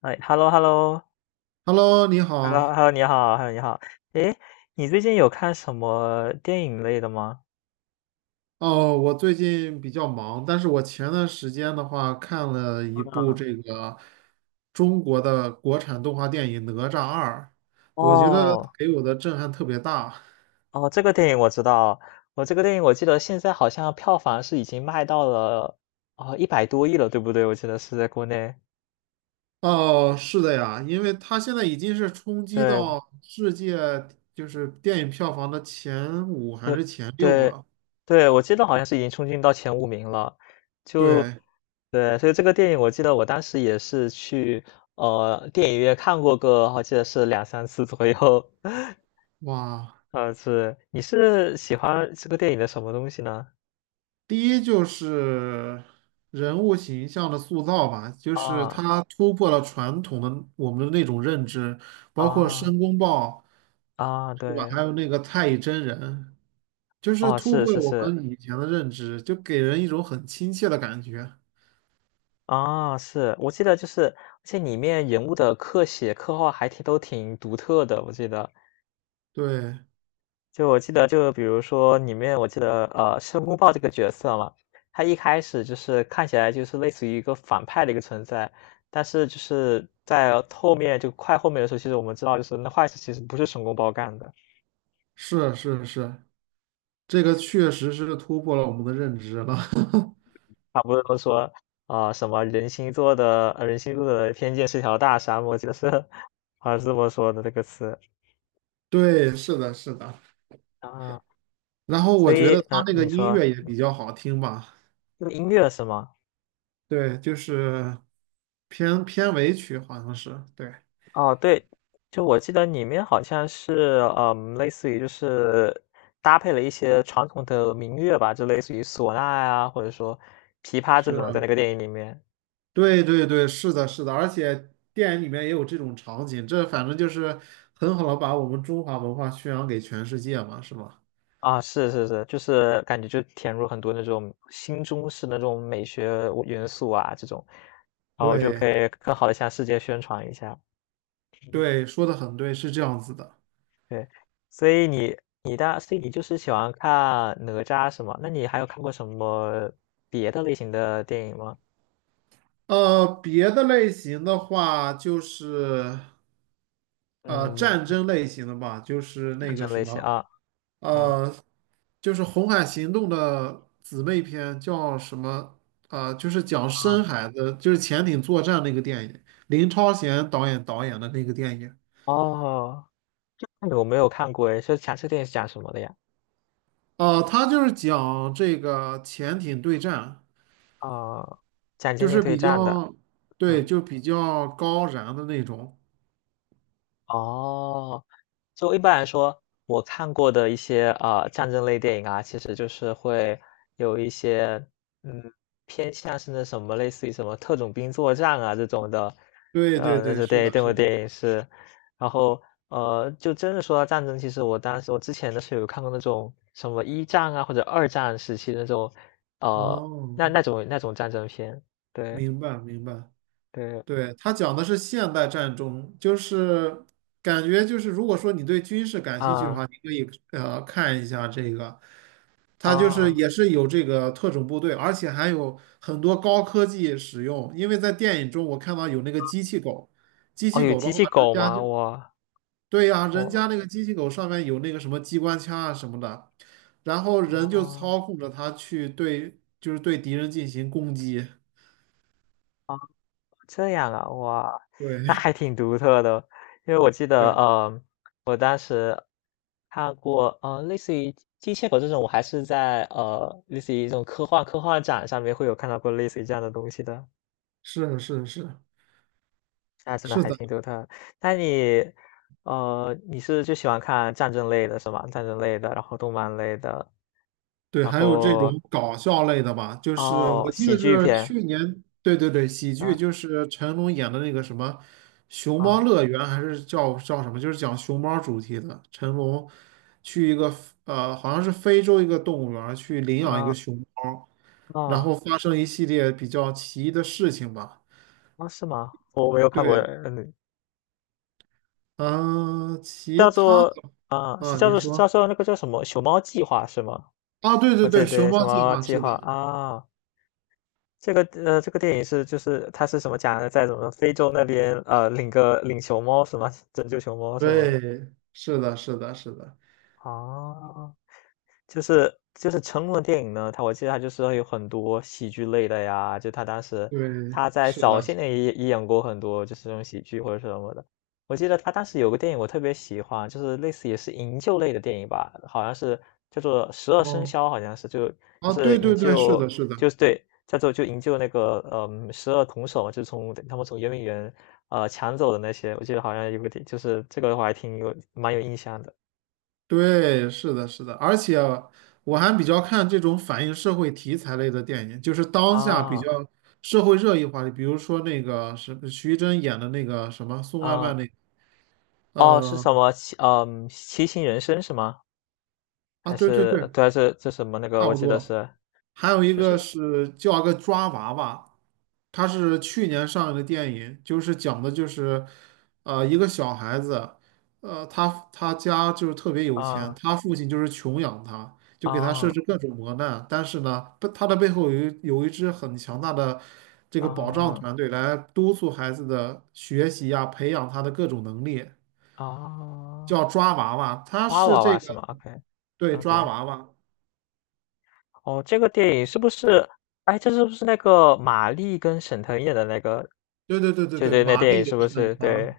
哎，hello，hello，hello，hello，Hello，你你好好。，hello，你好。诶，你最近有看什么电影类的吗？哦，我最近比较忙，但是我前段时间的话看了一部中国的国产动画电影《哪吒二》，我觉得哦，给我的震撼特别大。哦，这个电影我知道，这个电影我记得现在好像票房是已经卖到了哦一百多亿了，对不对？我记得是在国内。哦，是的呀，因为它现在已经是冲击对，到世界电影票房的前五还对，是前六对，了。对，我记得好像是已经冲进到前五名了。就对，对，所以这个电影我记得我当时也是去电影院看过个，我记得是两三次左右。哇。是，你是喜欢这个电影的什么东西呢？第一就是人物形象的塑造吧，就是啊它突破了传统的我们的那种认知，包括啊申公豹，啊，对吧？对，还有那个太乙真人，就是哦，突是破了是我是，们以前的认知，就给人一种很亲切的感觉。啊，是，我记得就是，而且里面人物的刻写、刻画还挺都挺独特的，我记得，对，就我记得就比如说里面我记得申公豹这个角色嘛，他一开始就是看起来就是类似于一个反派的一个存在，但是就是在后面就快后面的时候，其实我们知道就是那坏事其实不是申公豹干的。是是是，这个确实是突破了我们的认知了。他不是都说啊、什么人心做的偏见是条大沙漠，我记得是 好像是这么说的这个词对，是的，是的。啊。然后所我觉以得他那个你音说乐也比较好听吧。用音乐是吗？对，就是片尾曲，好像是，对，哦，对，就我记得里面好像是类似于就是搭配了一些传统的民乐吧，就类似于唢呐呀、或者说琵琶这种，是，在那个电影里面。对对对，是的，是的，而且电影里面也有这种场景，这反正就是很好的把我们中华文化宣扬给全世界嘛，是吧？啊，是是是，就是感觉就填入很多那种新中式的那种美学元素啊，这种，然后就对可以更好的向世界宣传一下。嗯，对，说的很对，是这样子的。对，所以你就是喜欢看哪吒是吗？那你还有看过什么别的类型的电影吗？别的类型的话，就是嗯，战争类型的吧，就是那战个争什类型么，啊，嗯呃。就是《红海行动》的姊妹篇，叫什么？就是讲啊，深海的，就是潜艇作战那个电影，林超贤导演的那个电影。哦，那个我没有看过诶，是讲这个电影是讲什么的呀？他就是讲这个潜艇对战，哦，讲就经济是对比战的，较，对，嗯。就比较高燃的那种。哦，就一般来说，我看过的一些啊战争类电影啊，其实就是会有一些嗯偏向是那什么，类似于什么特种兵作战啊这种的，对对那对，是是对的，这部是的。电影是，然后就真的说到战争，其实我当时我之前的时候有看过那种什么一战啊或者二战时期的那种，呃，哦，那种战争片，对明白明白。对对，他讲的是现代战争，就是感觉就是，如果说你对军事感兴趣的话，啊你可以看一下这个。它就是啊也是有这个特种部队，而且还有很多高科技使用。因为在电影中我看到有那个机器狗，机哦，器有狗的机话，器人狗家吗？就我对呀、人我。家那个机器狗上面有那个什么机关枪啊什么的，然后人就哦，操控着它去对，就是对敌人进行攻击。这样啊，哇，对 那 还挺独特的。因为我记对，得，我当时看过，类似于机械狗这种，我还是在类似于这种科幻展上面会有看到过类似于这样的东西的，是是是那真的是还的。挺独特。那你，你是就喜欢看战争类的是吗？战争类的，然后动漫类的，对，然还有这种后搞笑类的吧，就是哦，我记喜得剧是片，去年，对对对，喜剧啊就是成龙演的那个什么《熊猫啊乐园》，还是叫什么，就是讲熊猫主题的。成龙去一个好像是非洲一个动物园儿去领养一个啊熊猫，然哦后发生一系列比较奇异的事情吧。哦，是吗？我没有看过，对，嗯，嗯、其叫他做的啊，是啊，叫你做是叫说做那个叫什么《熊猫计划》是吗？啊，对对哦，对，对熊对，猫《熊计猫划计是的，划》啊，这个电影是就是它是什么讲的，在什么非洲那边领熊猫是吗？拯救熊猫是吗？对，是的，是的，是的，啊，就是成龙的电影呢，他我记得他就是会有很多喜剧类的呀，就他当时对，他在是早的。些年也演过很多就是这种喜剧或者是什么的。我记得他当时有个电影我特别喜欢，就是类似也是营救类的电影吧，好像是叫做《十二生哦，肖》，好像是就就啊，是对对营对，是救的，是的，就是对，叫做就营救那个十二铜首嘛就是从他们从圆明园抢走的那些，我记得好像有个电就是这个我还挺有蛮有印象的。对，是的，是的，而且我还比较看这种反映社会题材类的电影，就是当下比较啊社会热议话题，比如说那个是徐峥演的那个什么送外卖啊。那个，哦，是呃，什么七星人生是吗？啊，还对对是对，对啊，还是这什么那个？差我不记得多。是，还有一就个是是叫个抓娃娃，它是去年上映的电影，就是讲的就是，一个小孩子，他家就是特别有钱，啊他父亲就是穷养他，就给他设啊置各种磨难，但是呢，不他的背后有一支很强大的这个保障啊团队来督促孩子的学习呀、培养他的各种能力，啊，叫抓娃娃，他娃是娃这娃个，是吗？OK 对，抓 OK，娃娃，哦，这个电影是不是？哎，这是不是那个马丽跟沈腾演的那个？对对对对对，对，那玛电丽影是也不是很是？疼。对。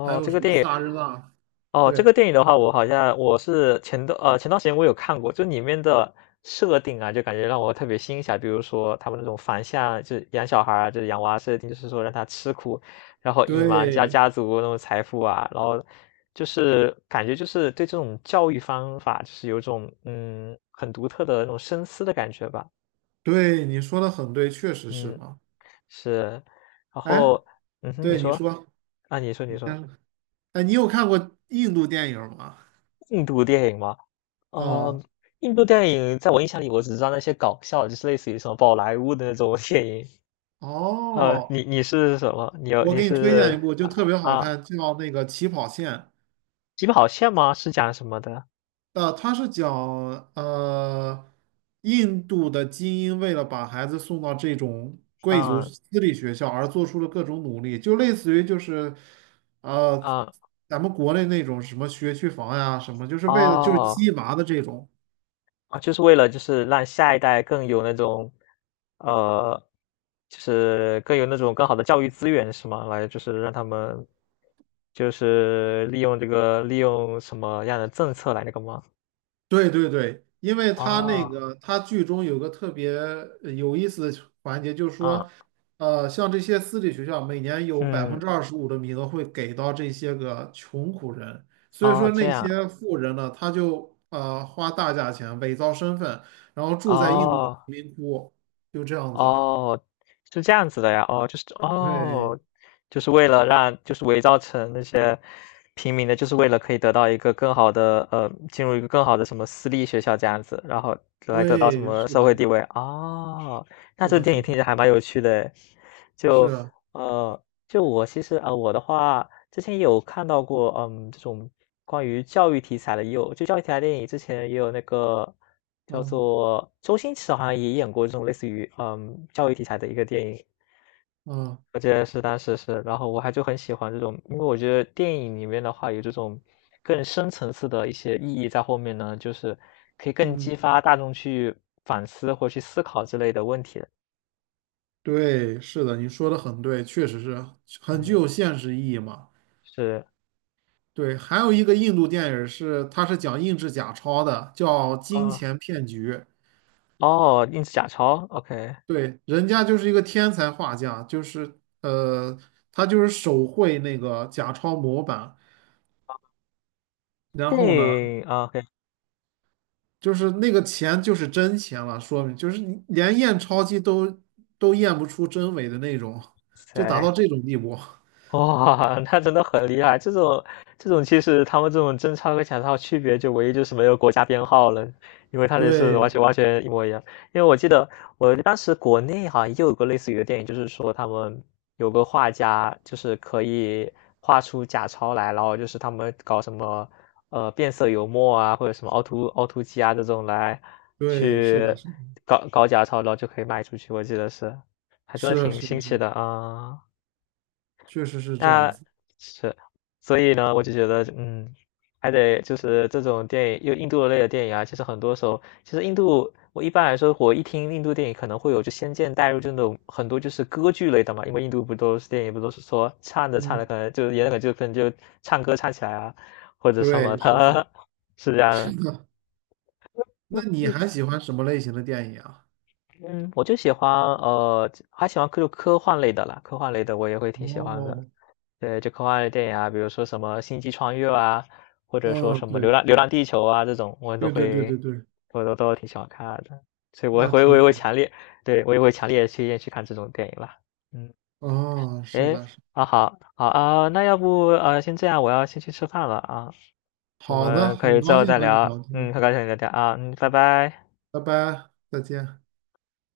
还有什么萨日纳？这个对，电影的话，我好像我是前段时间我有看过，就里面的设定啊，就感觉让我特别欣赏。比如说他们那种反向，就是养小孩儿啊，就是养娃设定，就是说让他吃苦，然后隐瞒家对家族那种财富啊，然后就是感觉就是对这种教育方法，就是有一种很独特的那种深思的感觉吧。对，你说的很对，确实是嗯，嘛。是，然哎，后嗯哼，你对你说说，啊，你说你你先说说。哎，你有看过印度电影吗？印度电影吗？啊、哦，印度电影在我印象里，我只知道那些搞笑，就是类似于什么宝莱坞的那种 电影。哦，你是什么？你有我你给你推荐是一部，就特别好啊，看，叫那个《起跑线》。起跑线吗？是讲什么的？他是讲呃，印度的精英为了把孩子送到这种贵族嗯私立学校而做出了各种努力，就类似于就是呃，嗯，咱们国内那种什么学区房呀，什么就是为了就是哦鸡娃的这种。啊，就是为了就是让下一代更有那种，呃，就是更有那种更好的教育资源是吗？来，就是让他们就是利用这个利用什么样的政策来那个吗？对对对，因为他那哦，个他剧中有个特别有意思的环节，就是啊，说，像这些私立学校每年有百分嗯，之二十五的名额会给到这些个穷苦人，所以哦，说这那样。些富人呢，他就花大价钱伪造身份，然后住在印度的哦，贫民窟，就这样子。哦，是这样子的呀，哦，就是对哦，就是为了让就是伪造成那些平民的，就是为了可以得到一个更好的，进入一个更好的什么私立学校这样子，然后来得到什对，么是社会的，地位，哦，那是这个的，电是影的，听着还蛮有趣的诶，是就，啊，呃就我其实啊、我的话之前也有看到过，嗯，这种关于教育题材的，也有就教育题材电影，之前也有那个叫啊做周星驰好像也演过这种类似于教育题材的一个电影，啊，我记得是当时是，然后我还就很喜欢这种，因为我觉得电影里面的话有这种更深层次的一些意义在后面呢，就是可以更嗯，激发大众去反思或去思考之类的问题的。对，是的，你说的很对，确实是很具有嗯，现实意义嘛。是对，还有一个印度电影是，他是讲印制假钞的，叫《金啊，钱骗局》。哦，印制假钞，OK。对，人家就是一个天才画家，就是他就是手绘那个假钞模板，然后呢，Hey, okay, 就是那个钱就是真钱了，说明就是你连验钞机都验不出真伪的那种，就达 so 到这种地步。哇，那真的很厉害！这种其实他们这种真钞和假钞区别就唯一就是没有国家编号了，因为它这是完对，全完全一模一样。因为我记得我当时国内好像也有个类似于的电影，就是说他们有个画家就是可以画出假钞来，然后就是他们搞什么变色油墨啊，或者什么凹凸机啊这种来对，是的，去是搞搞假钞，然后就可以卖出去。我记得是，还真的的，是挺是新奇是，的啊。确实是这样那子。是，所以呢，我就觉得，还得就是这种电影，又印度类的电影啊，其实很多时候，其实印度，我一般来说，我一听印度电影可能会有就先见代入这种很多就是歌剧类的嘛，因为印度不都是电影不都是说唱着唱着嗯，可能就演那个就可能就唱歌唱起来啊，或者什么对，是的，的，是这 样的。是的，那你还喜欢什么类型的电影啊？嗯，我就喜欢还喜欢科幻类的啦，科幻类的我也会挺喜欢的。哦，对，就科幻类电影啊，比如说什么《星际穿越》啊，或者说嗯，什么对，《流浪地球》啊这种，我都对对对会，对对，我都挺喜欢看的，所以那我也挺会好。强烈，对我也会强烈推荐去看这种电影了。嗯，啊，是诶，的，是的啊好，好啊，那要不先这样，我要先去吃饭了啊，我好的，们可很以之高后兴再和你聊，聊天，很高兴跟你聊天啊，拜拜。拜拜，再见。